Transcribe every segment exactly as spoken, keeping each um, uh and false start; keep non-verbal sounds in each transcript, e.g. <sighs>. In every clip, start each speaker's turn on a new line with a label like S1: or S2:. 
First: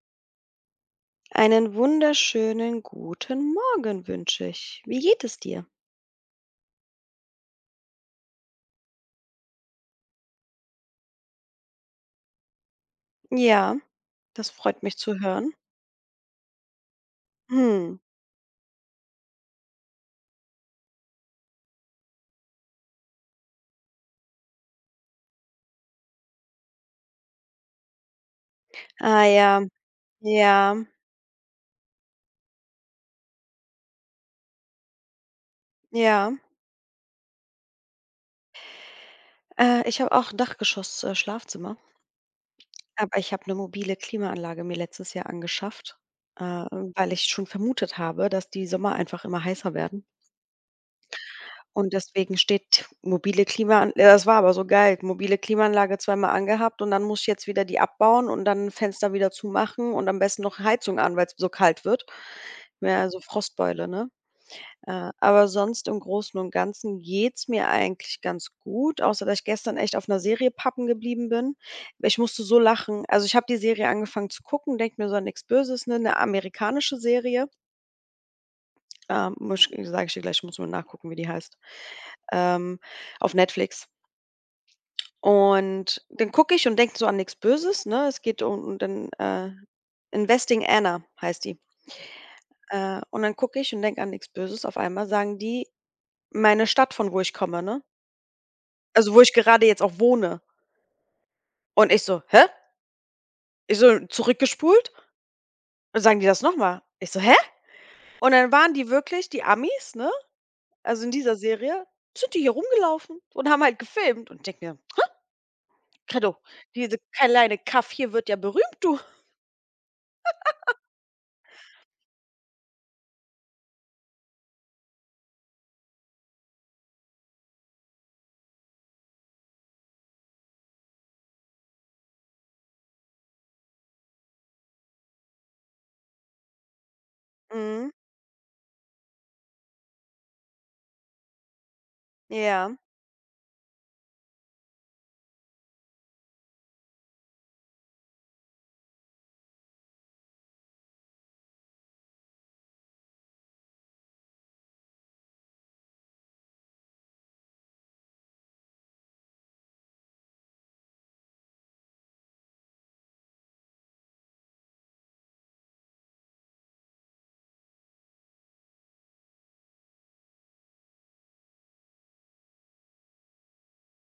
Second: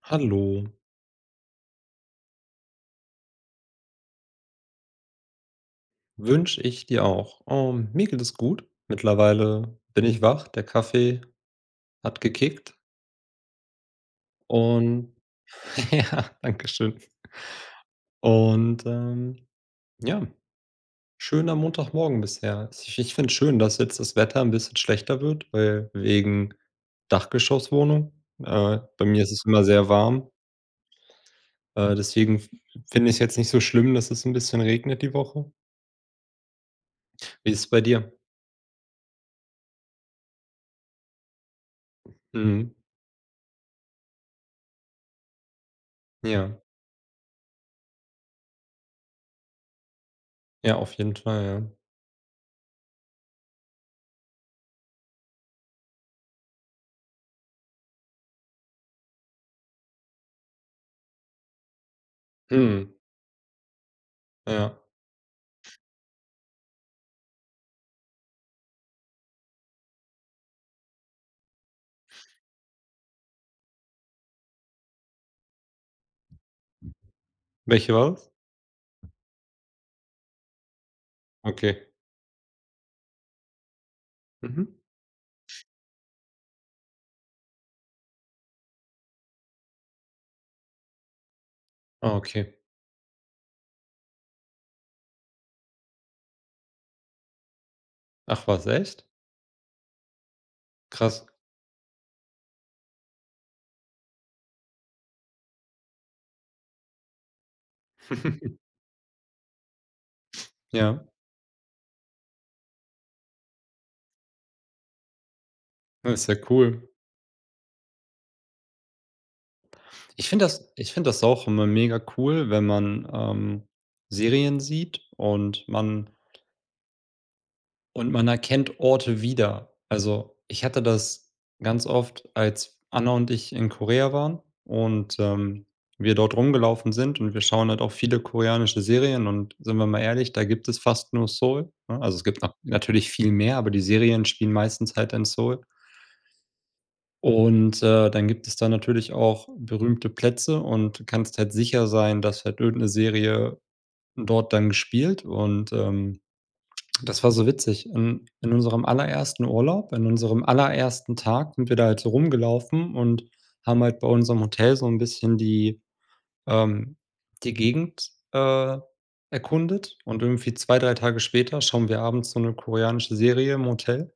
S1: Hallo,
S2: Einen wunderschönen guten Morgen wünsche ich. Wie geht es dir?
S1: wünsche ich dir auch. Ähm, mir geht es gut. Mittlerweile bin ich wach, der Kaffee hat gekickt
S2: Ja, das freut mich
S1: und
S2: zu hören.
S1: <laughs> ja, danke schön.
S2: Hm.
S1: Und ähm, ja, schöner Montagmorgen bisher. Ich, ich finde es schön, dass jetzt das Wetter ein bisschen schlechter wird, weil wegen Dachgeschosswohnung. Äh, bei mir
S2: Ah
S1: ist es
S2: ja,
S1: immer sehr warm.
S2: ja,
S1: Äh, deswegen finde ich es jetzt nicht so schlimm, dass es ein bisschen regnet die Woche.
S2: ja.
S1: Wie ist es bei dir?
S2: Äh, ich habe auch ein Dachgeschoss, äh, Schlafzimmer,
S1: Mhm.
S2: aber ich habe eine mobile Klimaanlage mir letztes Jahr angeschafft, äh,
S1: Ja,
S2: weil ich schon vermutet habe, dass die Sommer einfach immer heißer werden.
S1: ja, auf jeden Fall, ja.
S2: Und deswegen steht mobile Klimaanl ja, das war aber so geil, mobile Klimaanlage zweimal angehabt und dann muss ich jetzt wieder die abbauen und dann Fenster wieder zumachen und am besten noch Heizung an, weil es so kalt wird.
S1: Mhm.
S2: Ja, so Frostbeule, ne?
S1: Ja.
S2: Äh, aber sonst im Großen und Ganzen geht's mir eigentlich ganz gut, außer dass ich gestern echt auf einer Serie pappen geblieben bin. Ich musste so lachen. Also, ich habe die Serie angefangen zu gucken, denke mir so: „an nichts Böses", ne? 'Ne amerikanische Serie.
S1: Welche war das?
S2: Ähm, sage ich dir gleich, ich muss mal nachgucken, wie die heißt,
S1: Okay.
S2: ähm, auf Netflix.
S1: Mhm.
S2: Und dann gucke ich und denke so an nichts Böses, ne? Es geht um um den, äh Investing Anna heißt die.
S1: Ah, okay.
S2: Äh, und dann gucke ich und denke an nichts Böses. Auf einmal sagen die meine Stadt, von wo ich komme, ne?
S1: Ach was, echt?
S2: Also, wo ich gerade jetzt auch wohne.
S1: Krass.
S2: Und ich so: „Hä?" Ich so: „Zurückgespult?" Und sagen die das noch mal. Ich so: „Hä?" Und dann
S1: <laughs>
S2: waren die wirklich die Amis, ne? Also,
S1: Ja,
S2: in dieser Serie sind die hier rumgelaufen und haben halt gefilmt und ich denke mir:
S1: das ist ja
S2: „Credo,
S1: cool.
S2: diese kleine Kaff hier wird ja berühmt, du."
S1: Ich finde das ich finde das auch immer mega cool, wenn man, ähm, Serien sieht und man und man erkennt Orte wieder. Also, ich hatte das ganz oft, als Anna und ich in Korea waren und, ähm, wir dort rumgelaufen sind und wir schauen halt
S2: Mhm.
S1: auch viele koreanische Serien, und sind wir mal ehrlich, da gibt es fast nur Seoul, ne? Also, es gibt na
S2: Ja.
S1: natürlich viel mehr, aber die Serien spielen meistens halt in Seoul. Und, äh, dann gibt es da natürlich auch berühmte Plätze, und du kannst halt sicher sein, dass halt irgendeine Serie dort dann gespielt und, ähm das war so witzig. In in unserem allerersten Urlaub, in unserem allerersten Tag, sind wir da halt so rumgelaufen und haben halt bei unserem Hotel so ein bisschen die ähm, die Gegend, äh, erkundet, und irgendwie zwei drei Tage später schauen wir abends so eine koreanische Serie im Hotel,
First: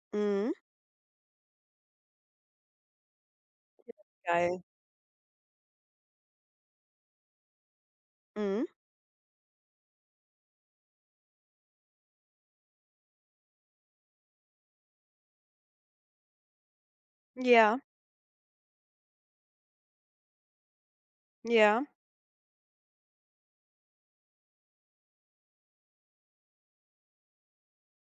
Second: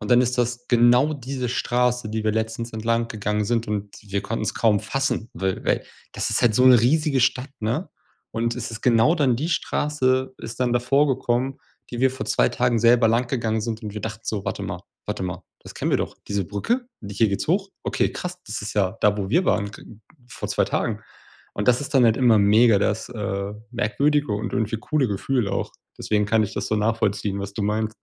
S1: und dann ist
S2: Mhm.
S1: das genau diese Straße, die wir letztens entlang gegangen sind, und wir konnten es
S2: Geil.
S1: kaum fassen, weil weil das ist halt so eine riesige Stadt, ne? Und
S2: Mhm.
S1: es ist genau dann, die Straße ist dann davor gekommen, die wir vor zwei Tagen selber langgegangen sind, und wir dachten so: „Warte mal, warte mal, das kennen wir doch. Diese Brücke? Die hier geht's hoch?
S2: Ja,
S1: Okay, krass, das ist ja da, wo wir waren g vor zwei Tagen.“ Und das
S2: ja.
S1: ist dann halt immer mega das, äh, merkwürdige und irgendwie coole Gefühl auch. Deswegen kann ich das so nachvollziehen, was du meinst.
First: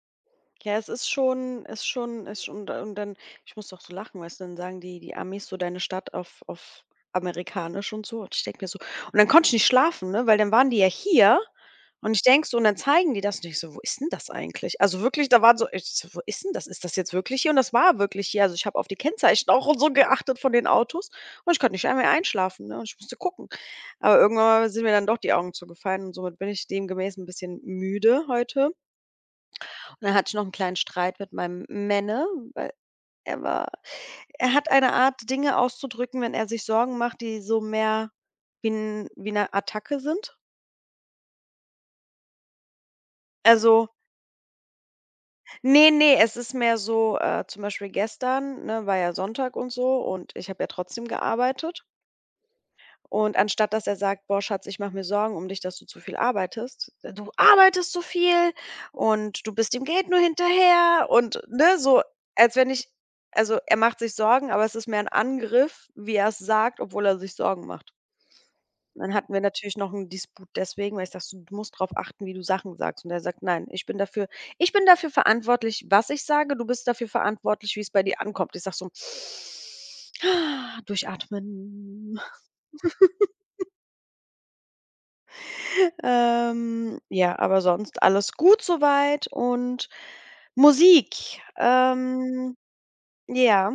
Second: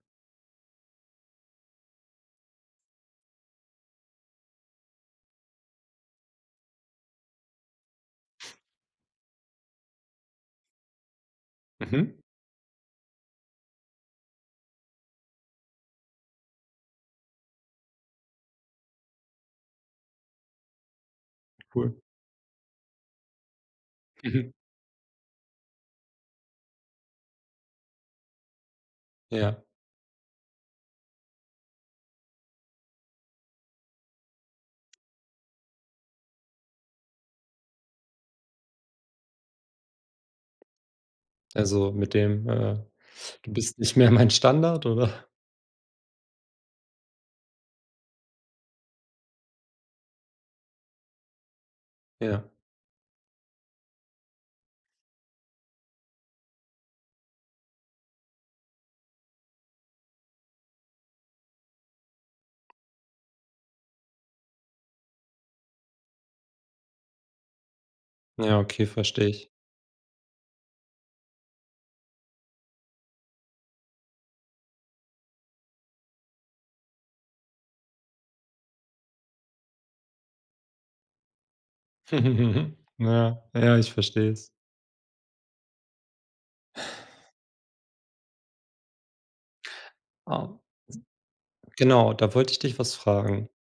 S2: Ja, es ist schon ist schon ist schon und dann ich muss doch so lachen, weißt du, dann sagen die die Amis so deine Stadt auf auf amerikanisch und so. Und ich denke mir so und dann konnte ich nicht schlafen, ne, weil dann waren die ja hier und
S1: Mhm.
S2: ich denke so und dann zeigen die das und ich so: „Wo ist denn das eigentlich?" Also wirklich, da waren so ich so: „Wo ist denn das? Ist das jetzt wirklich hier?" Und das war wirklich hier. Also, ich habe auf die Kennzeichen auch und so geachtet von den Autos und ich konnte nicht
S1: Cool.
S2: einmal einschlafen, ne, und ich musste gucken. Aber
S1: Mhm.
S2: irgendwann sind mir dann doch die Augen zugefallen und somit bin ich demgemäß ein bisschen müde heute.
S1: Ja,
S2: Dann hatte ich noch 'n kleinen Streit mit meinem Männer, weil er war er hat eine Art, Dinge auszudrücken, wenn er sich Sorgen macht, die so mehr wie 'n wie 'ne Attacke sind.
S1: also mit dem, äh: „Du bist
S2: Also,
S1: nicht mehr mein Standard“, oder?
S2: ne, ne, es ist mehr so, äh, zum Beispiel gestern, ne, war ja Sonntag und so und ich habe ja trotzdem gearbeitet.
S1: Ja.
S2: Und anstatt dass er sagt: „Boah, Schatz, ich mache mir Sorgen um dich, dass du zu viel arbeitest. äh, Du arbeitest so viel und du bist dem Geld nur hinterher" und, ne, so, als wenn ich also, er macht sich Sorgen, aber es ist mehr ein Angriff, wie er es sagt, obwohl er sich Sorgen macht.
S1: Ja, okay,
S2: dann
S1: verstehe
S2: hatten wir
S1: ich.
S2: natürlich noch einen Disput deswegen, weil ich sage so: „Du musst darauf achten, wie du Sachen sagst." Und er sagt: „Nein, ich bin dafür ich bin dafür verantwortlich, was ich sage. Du bist dafür verantwortlich, wie es bei dir ankommt." Ich sage so: <sighs> „Durchatmen."
S1: <laughs> Ja, ja, ich verstehe es.
S2: Ähm, ja, aber sonst alles gut soweit und
S1: Ah,
S2: Musik.
S1: genau, da wollte
S2: Ähm,
S1: ich dich was fragen.
S2: ja.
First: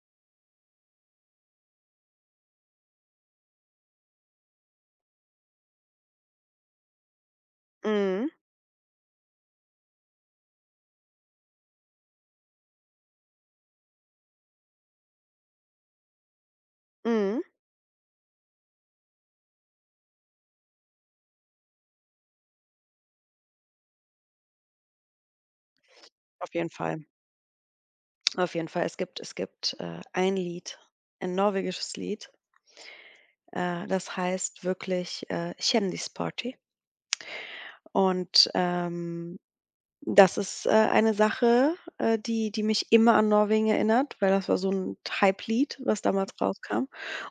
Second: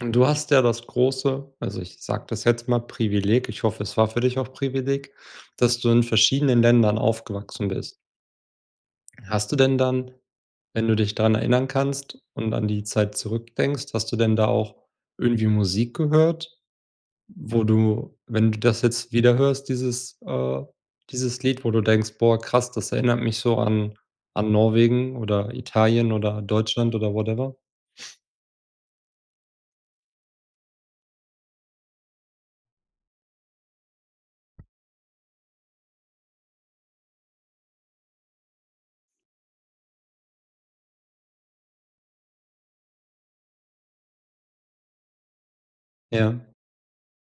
S1: Und Du hast ja das große, also, ich sage das jetzt mal, Privileg, ich hoffe, es war für dich auch Privileg, dass du in verschiedenen Ländern aufgewachsen bist.
S2: Mhm.
S1: Hast du denn dann Wenn du dich daran erinnern kannst und an die Zeit zurückdenkst, hast du denn da auch irgendwie Musik gehört,
S2: Mhm.
S1: wo du, wenn du das jetzt wieder hörst, dieses, äh dieses Lied, wo du denkst: „Boah, krass, das erinnert mich so an an Norwegen oder Italien oder
S2: Auf jeden
S1: Deutschland“
S2: Fall.
S1: oder whatever?
S2: Auf jeden Fall. Es gibt es gibt, äh, ein Lied, ein norwegisches Lied, äh, das heißt wirklich, äh, Kjendisparty, und, ähm das ist, äh, eine Sache, äh, die die mich immer an Norwegen erinnert, weil das war so ein Hype-Lied, was damals
S1: Ja.
S2: rauskam.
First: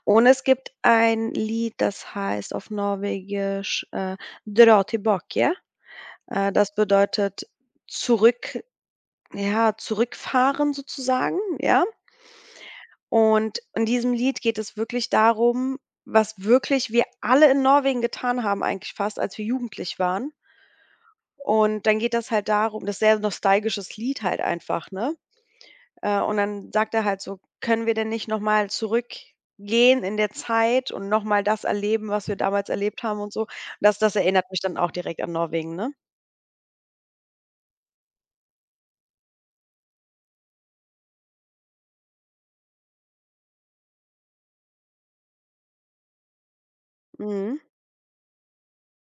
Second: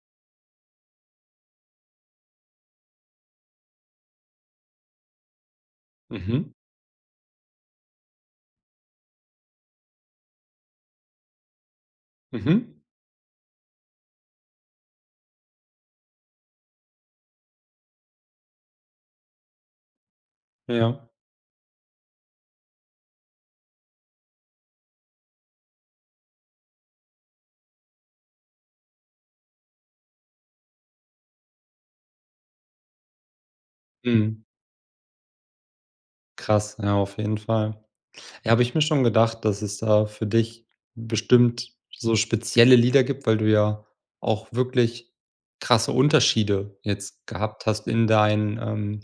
S2: Und es gibt ein Lied, das heißt auf Norwegisch, äh, „Dra tilbake". Äh,
S1: Mhm.
S2: das bedeutet zurück, ja, zurückfahren sozusagen, ja?
S1: Mhm.
S2: Und in diesem Lied geht es wirklich darum, was wirklich wir alle in Norwegen getan haben eigentlich fast, als wir jugendlich waren.
S1: Ja.
S2: Und dann geht das halt darum, das ist sehr nostalgisches Lied halt einfach, ne? Äh, und dann sagt er halt so: „Können wir denn nicht noch mal zurückgehen in der Zeit und noch mal das erleben, was wir damals erlebt haben und so?" Das das
S1: Mhm.
S2: erinnert mich dann auch direkt an Norwegen, ne?
S1: Krass, ja, auf jeden Fall. Ja, habe ich mir schon gedacht, dass es da für dich bestimmt so spezielle Lieder gibt, weil du ja auch wirklich krasse Unterschiede jetzt
S2: Mhm.
S1: gehabt hast in deinen, ähm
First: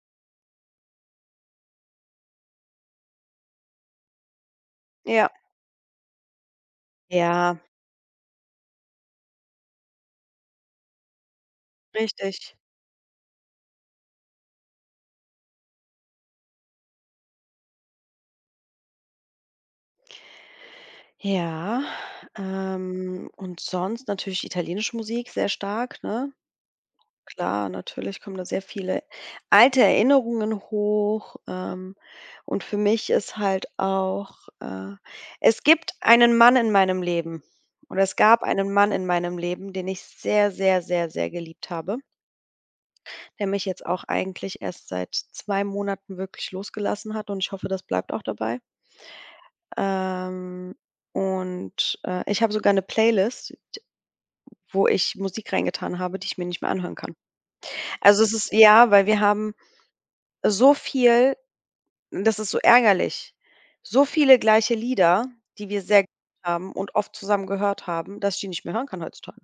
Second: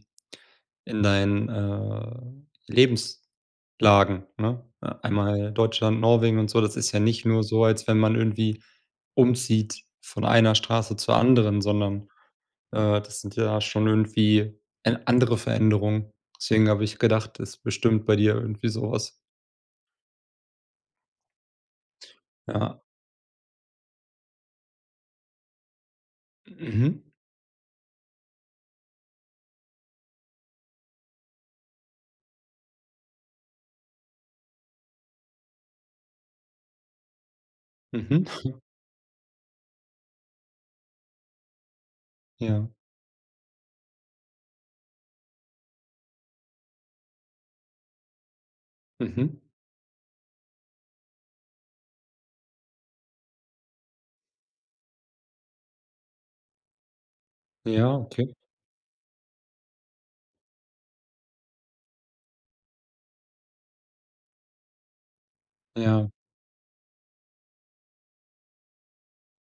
S1: in deinen, äh, Lebenslagen, ne? Äh,
S2: Ja.
S1: einmal Deutschland, Norwegen und so. Das ist ja nicht nur
S2: Ja,
S1: so, als wenn man irgendwie umzieht von einer Straße zur anderen, sondern,
S2: richtig.
S1: äh, das sind ja schon irgendwie en andere Veränderungen. Deswegen habe ich gedacht, ist bestimmt bei dir irgendwie sowas.
S2: Ja,
S1: Ja,
S2: ähm, und sonst natürlich italienische Musik sehr stark, ne?
S1: Mhm.
S2: Klar, natürlich kommen da sehr viele alte Erinnerungen hoch. Ähm, und für mich ist halt auch, äh es gibt einen Mann in meinem Leben oder es
S1: Mhm.
S2: gab einen Mann in meinem Leben, den ich sehr, sehr, sehr, sehr geliebt habe,
S1: Ja.
S2: der mich jetzt auch eigentlich erst seit zwei Monaten wirklich losgelassen hat und ich hoffe, das bleibt auch dabei.
S1: Mhm.
S2: Ähm, und, äh, Ich habe sogar eine Playlist, wo ich Musik reingetan habe, die ich mir nicht mehr anhören kann.
S1: Ja,
S2: Also, es
S1: okay.
S2: ist ja, weil wir haben so viel, und das ist so ärgerlich, so viele gleiche Lieder, die wir sehr
S1: Ja.
S2: gern haben und oft zusammen gehört haben, dass ich die nicht mehr hören kann heutzutage.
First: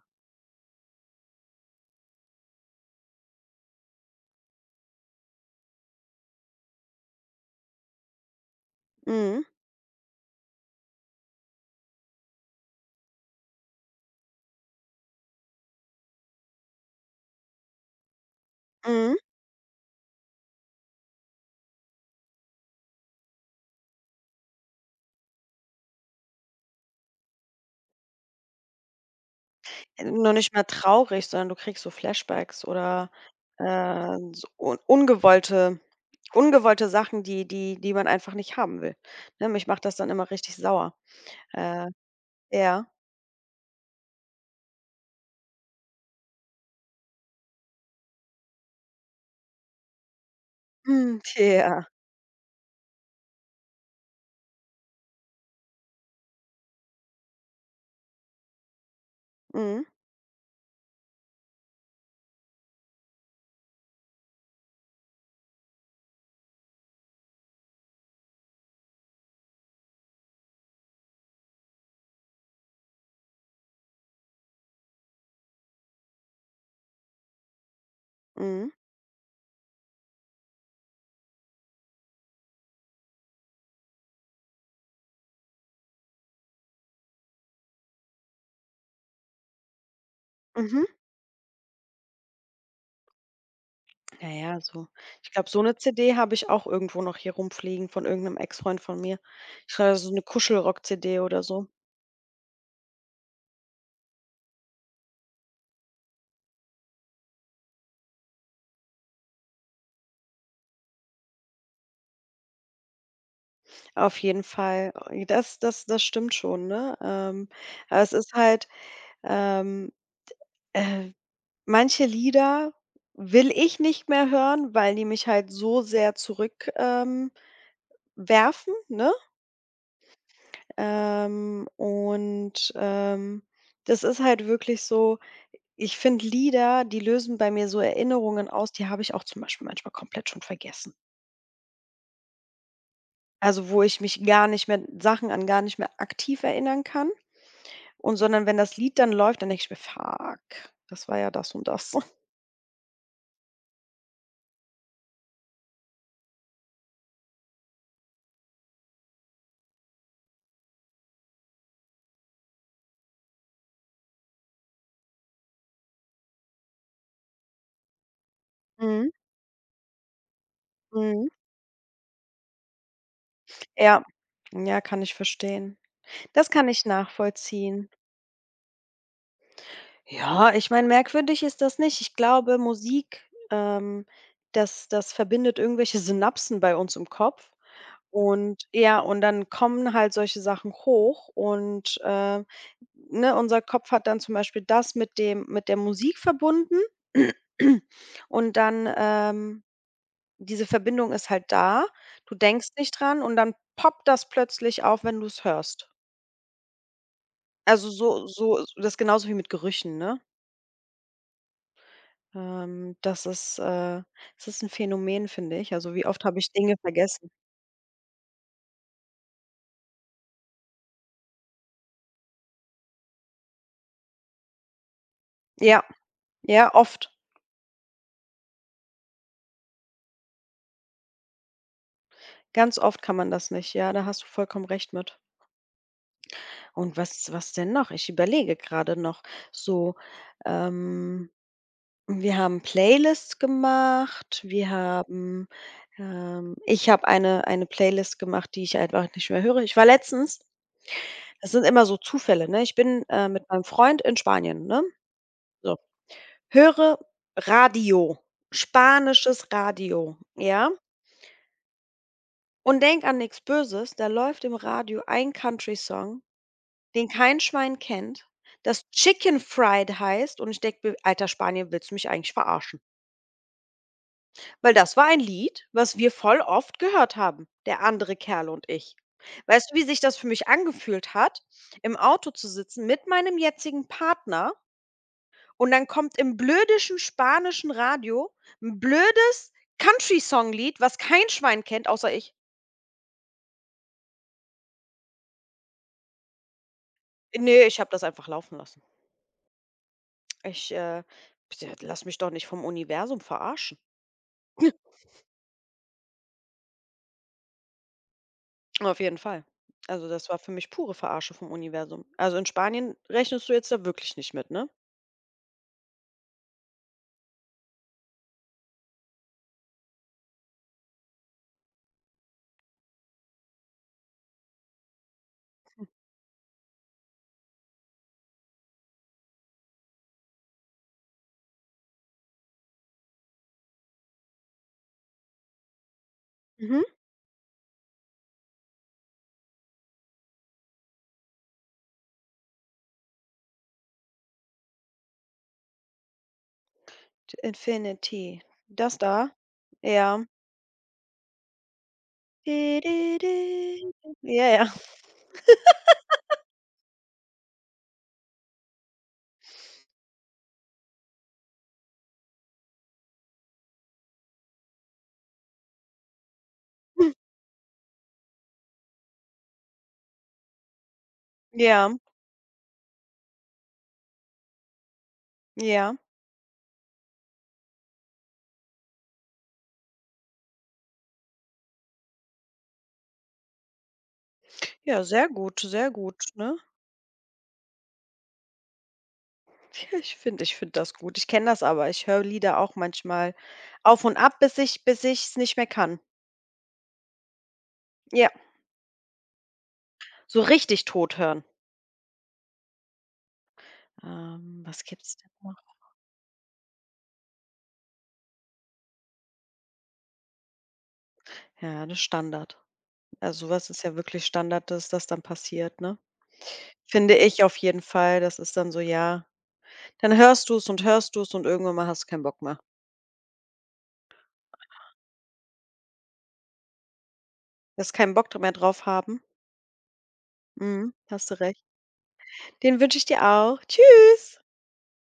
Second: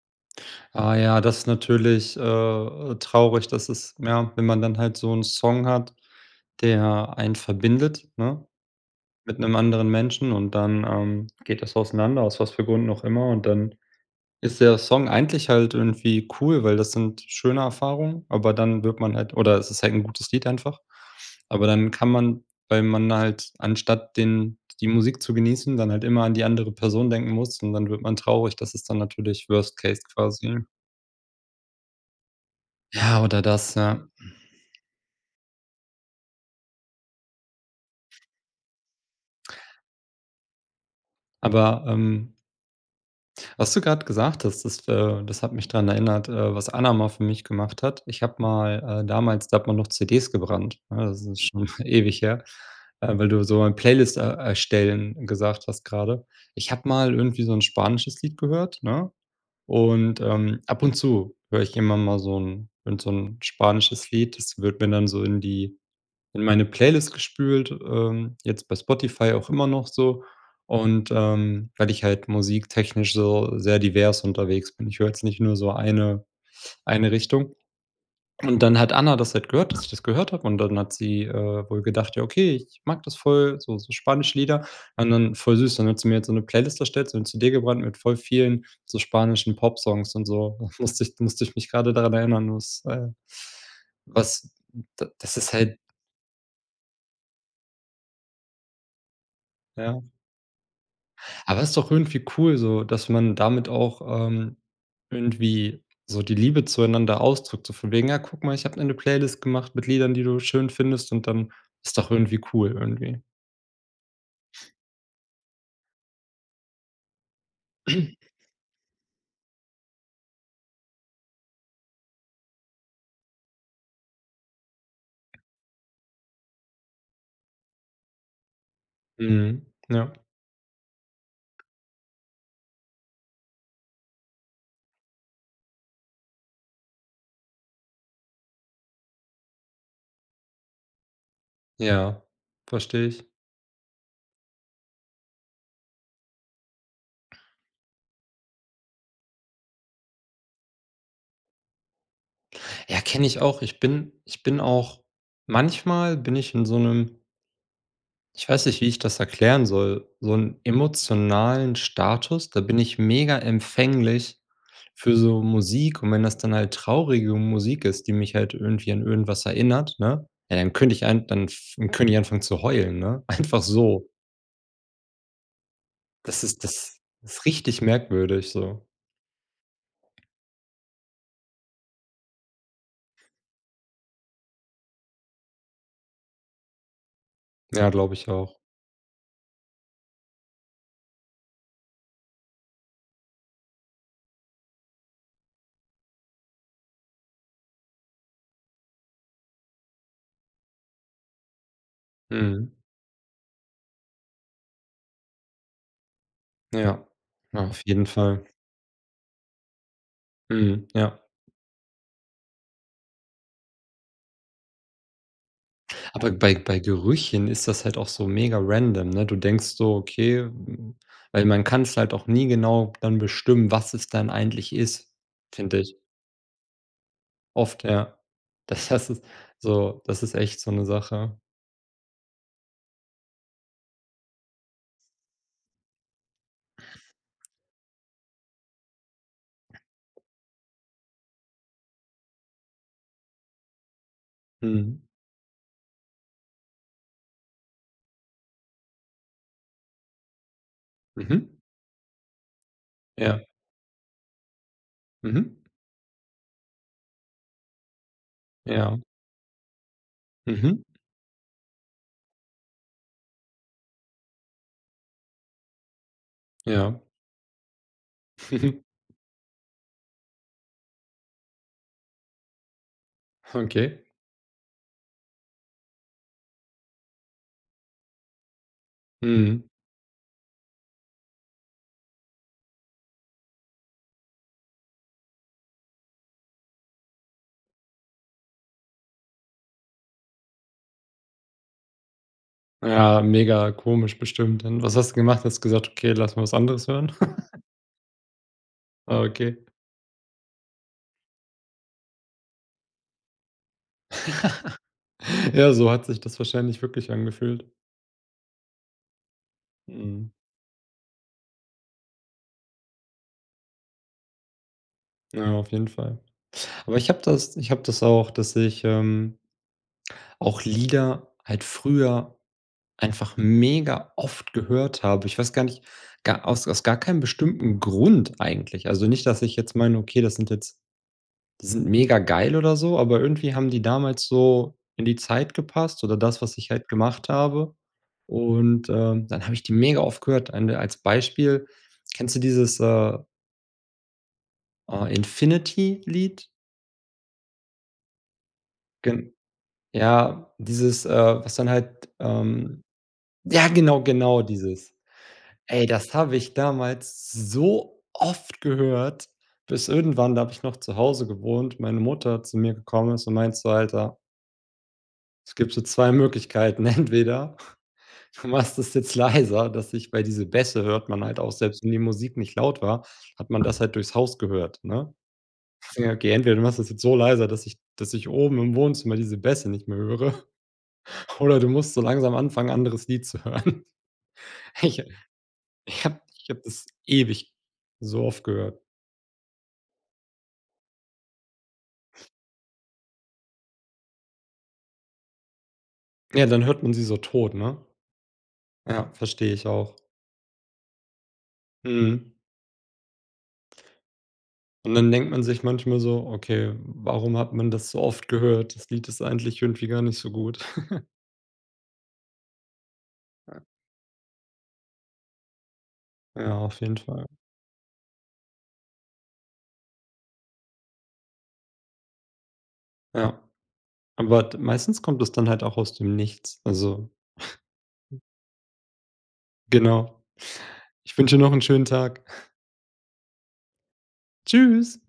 S1: Ah ja, das ist natürlich, äh, traurig, dass es, ja, wenn man dann halt so 'n Song hat, der einen verbindet, ne, mit
S2: Mhm,
S1: einem anderen Menschen, und dann, ähm, geht das auseinander, aus was für Gründen auch immer, und dann ist der Song eigentlich halt irgendwie cool, weil das sind schöne Erfahrungen, aber dann wird
S2: mhm.
S1: man halt, oder es ist halt 'n gutes Lied einfach. Aber dann kann man, weil man halt anstatt den die Musik zu genießen, dann halt immer an die andere Person denken muss, und dann wird man traurig. Das ist dann natürlich Worst Case
S2: Nur nicht
S1: quasi.
S2: mehr traurig, sondern du kriegst so Flashbacks, oder,
S1: Ja, oder das, ja.
S2: äh, so un ungewollte ungewollte Sachen, die die die man einfach nicht haben will. Ne, mich macht das dann immer richtig sauer.
S1: Aber,
S2: Äh,
S1: ähm
S2: ja.
S1: was du gerade gesagt hast, das, äh das hat mich daran erinnert, äh, was Anna mal für mich gemacht hat. Ich habe mal, äh damals, da hat man noch C Ds gebrannt, ne?
S2: Mhm,
S1: Das ist
S2: <laughs>
S1: schon <laughs>
S2: ja.
S1: ewig her, äh, weil du so ein Playlist er erstellen gesagt hast gerade. Ich habe mal irgendwie so ein spanisches Lied gehört, ne?
S2: Mhm,
S1: Und, ähm, ab und zu höre ich immer mal so ein, irgend so 'n spanisches Lied. Das wird mir dann so in die in meine Playlist gespült, ähm, jetzt bei Spotify auch immer noch so. Und, ähm, weil ich halt musiktechnisch so sehr divers unterwegs bin. Ich höre jetzt nicht nur so eine eine Richtung. Und
S2: mhm,
S1: dann hat Anna das halt gehört, dass ich das gehört habe, und dann hat sie, äh, wohl gedacht: „Ja, okay, ich mag das voll, so so spanische Lieder.“ Und dann, voll süß, dann hat sie mir jetzt so eine Playlist erstellt, so 'ne C D gebrannt mit voll vielen so spanischen Popsongs und so. <laughs>
S2: mhm.
S1: Da musste ich musste ich mich gerade daran erinnern, was, äh
S2: Ja,
S1: was
S2: ja, so.
S1: d
S2: Ich
S1: das
S2: glaube,
S1: ist
S2: so 'ne
S1: halt,
S2: C D habe ich auch irgendwo noch hier rumfliegen von irgend 'nem Ex-Freund von mir. Ich glaube,
S1: ja.
S2: so 'ne Kuschelrock-C D oder
S1: Aber
S2: so.
S1: es ist doch irgendwie cool so, dass man damit auch, ähm, irgendwie so die Liebe zueinander ausdrückt, so von wegen: „Ja, guck mal, ich habe eine Playlist gemacht mit Liedern, die du schön findest“, und dann ist doch irgendwie cool irgendwie.
S2: Auf jeden Fall, äh, das das das stimmt schon, ne? Ähm, aber es ist halt, ähm, äh manche Lieder will ich nicht mehr hören, weil die mich halt so sehr zurück ähm, werfen, ne?
S1: Mhm. Ja.
S2: Ähm, und, ähm, Das ist halt wirklich so. Ich finde, Lieder, die lösen bei mir so Erinnerungen aus, die habe ich auch zum Beispiel manchmal komplett schon vergessen.
S1: Ja, verstehe ich.
S2: Also, wo ich mich gar nicht mehr Sachen an gar nicht mehr aktiv erinnern kann, und sondern wenn das Lied dann läuft, dann denke ich mir: „Fuck, das war ja das und das." <laughs>
S1: Ja, kenne ich auch. Ich bin ich bin auch manchmal, bin ich in so einem, ich weiß nicht, wie ich das erklären soll, so 'n emotionalen Status, da bin ich mega empfänglich für so Musik, und wenn das dann halt traurige Musik ist, die mich halt irgendwie an
S2: Mhm,
S1: irgendwas erinnert, ne, ja, dann könnte ich ein
S2: mhm.
S1: dann f könnte ich anfangen zu heulen, ne? <laughs> Einfach
S2: Ja.
S1: so.
S2: Ja, kann ich verstehen.
S1: Das
S2: Das
S1: ist
S2: kann ich
S1: das ist richtig
S2: nachvollziehen.
S1: merkwürdig so.
S2: Ja, ich meine, merkwürdig ist das nicht. Ich glaube, Musik, ähm, das das verbindet irgendwelche Synapsen bei uns im Kopf.
S1: Ja, glaube ich auch.
S2: Und ja, und dann kommen halt solche Sachen hoch und, äh, ne, unser Kopf hat dann zum Beispiel das mit dem mit der Musik verbunden <clears throat> und dann, ähm diese Verbindung ist halt da. Du denkst
S1: Mhm.
S2: nicht dran und dann poppt das plötzlich auf, wenn du es hörst.
S1: Ja. Ja, auf
S2: Also,
S1: jeden
S2: so,
S1: Fall.
S2: so das ist genauso wie mit Gerüchen, ne?
S1: Mhm, ja.
S2: Ähm, das ist, äh das ist ein Phänomen, finde ich. Also, wie oft
S1: Aber
S2: habe ich
S1: bei
S2: Dinge
S1: bei
S2: vergessen?
S1: Gerüchen ist das halt auch so mega random, ne? Du denkst so: „Okay“, hm, weil man kann's halt auch nie genau dann bestimmen, was es dann eigentlich ist, finde
S2: Ja,
S1: ich.
S2: ja, oft.
S1: Oft, ja. Das das ist so das ist echt so 'ne Sache.
S2: Ganz oft kann man das nicht. Ja, da hast du vollkommen recht mit. Und was was denn noch? Ich überlege gerade noch so, ähm, wir haben Playlists gemacht, wir
S1: Mhm.
S2: haben, ähm ich habe eine eine Playlist gemacht, die ich einfach nicht mehr höre. Ich war letztens Das
S1: Mhm.
S2: sind immer so Zufälle, ne? Ich bin, äh,
S1: Ja.
S2: mit meinem Freund in Spanien, ne?
S1: Mhm.
S2: So, höre Radio,
S1: Ja.
S2: spanisches Radio, ja?
S1: Mhm.
S2: Und denk an nichts Böses, da läuft im Radio ein Country-Song,
S1: Ja.
S2: den kein Schwein kennt, das
S1: <laughs>
S2: Chicken Fried heißt, und ich denke mir: „Alter, Spanier, willst du mich eigentlich verarschen?"
S1: Okay.
S2: Weil das war ein Lied, was wir voll oft gehört haben, der andere Kerl und ich.
S1: Mhm.
S2: Weißt du, wie sich das für mich angefühlt hat, im Auto zu sitzen mit meinem jetzigen Partner und dann kommt im blödischen spanischen Radio 'n blödes Country-Song-Lied, was kein Schwein kennt, außer ich.
S1: Ja, mega komisch bestimmt. Und was hast du gemacht? Hast gesagt: „Okay, lass mal was anderes hören?“ <laughs>
S2: Ne, ich habe das einfach laufen lassen.
S1: Ah, okay.
S2: Ich, äh, Lass mich doch nicht vom Universum verarschen.
S1: Ja, so hat sich das wahrscheinlich wirklich angefühlt.
S2: Auf jeden Fall. Also, das
S1: Mhm.
S2: war für mich pure Verarsche vom Universum. Also, in Spanien rechnest du jetzt da wirklich nicht mit, ne?
S1: Ja, auf jeden Fall. Aber ich habe das ich habe das auch, dass ich, ähm, auch Lieder halt früher einfach mega oft gehört habe. Ich weiß gar nicht gar aus aus gar keinem bestimmten Grund eigentlich. Also, nicht, dass ich jetzt meine: „Okay, das sind jetzt die sind mega geil oder so“, aber irgendwie haben die damals so in die Zeit gepasst oder das, was ich
S2: Mhm.
S1: halt gemacht habe. Und, ähm, dann habe ich die mega oft gehört. Ein als Beispiel, kennst du dieses, äh, äh, Infinity-Lied?
S2: Infinity. Das da?
S1: Gen
S2: Ja.
S1: Ja, dieses, äh, was dann halt,
S2: Di
S1: ähm
S2: di di.
S1: ja, genau, genau
S2: Ja, ja.
S1: dieses. Ey, das habe ich damals so oft gehört, bis irgendwann, da habe ich noch zu Hause gewohnt, meine Mutter zu mir gekommen ist und meint so: „Alter, es gibt so zwei Möglichkeiten. <laughs>
S2: <laughs>
S1: Entweder du machst es jetzt leiser, dass sich weil diese Bässe hört man halt auch, selbst
S2: Ja,
S1: wenn die Musik nicht laut war, hat man das halt durchs Haus gehört, ne?
S2: ja.
S1: Ja, okay, entweder du machst das jetzt so leiser, dass ich dass ich oben im Wohnzimmer diese Bässe nicht mehr höre, <laughs> oder du musst so langsam anfangen, anderes Lied zu hören.“ <laughs> Ich
S2: Ja, sehr gut, sehr
S1: ich
S2: gut,
S1: habe ich
S2: ne?
S1: habe
S2: <laughs>
S1: das ewig so oft gehört.
S2: Ja, ich finde ich finde das gut. Ich kenne das aber. Ich höre Lieder auch manchmal auf und ab, bis ich bis ich's nicht mehr kann.
S1: Ja, dann hört man sie so tot, ne?
S2: Ja,
S1: Ja, verstehe ich auch.
S2: so richtig tot hören.
S1: Mhm.
S2: Ähm, was
S1: Und dann
S2: gibt's
S1: denkt
S2: denn
S1: man
S2: noch?
S1: sich manchmal so: „Okay, warum hat man das so oft gehört? Das Lied ist eigentlich irgendwie gar nicht so gut.“
S2: Ja, das Standard. Also, was ist ja wirklich Standard, dass das dann passiert, ne?
S1: Ja, auf jeden
S2: Finde
S1: Fall.
S2: ich auf jeden Fall. Das ist dann so, ja, dann hörst du es und hörst du es und irgendwann mal hast du keinen Bock mehr.
S1: Ja, aber d meistens kommt es dann halt auch aus dem Nichts. Also,
S2: Wirst keinen Bock mehr drauf haben.
S1: genau.
S2: Mhm,
S1: Ich
S2: hast
S1: wünsche
S2: du
S1: noch einen
S2: recht.
S1: schönen Tag.
S2: Den wünsche ich dir auch. Tschüss.
S1: <laughs> Tschüss.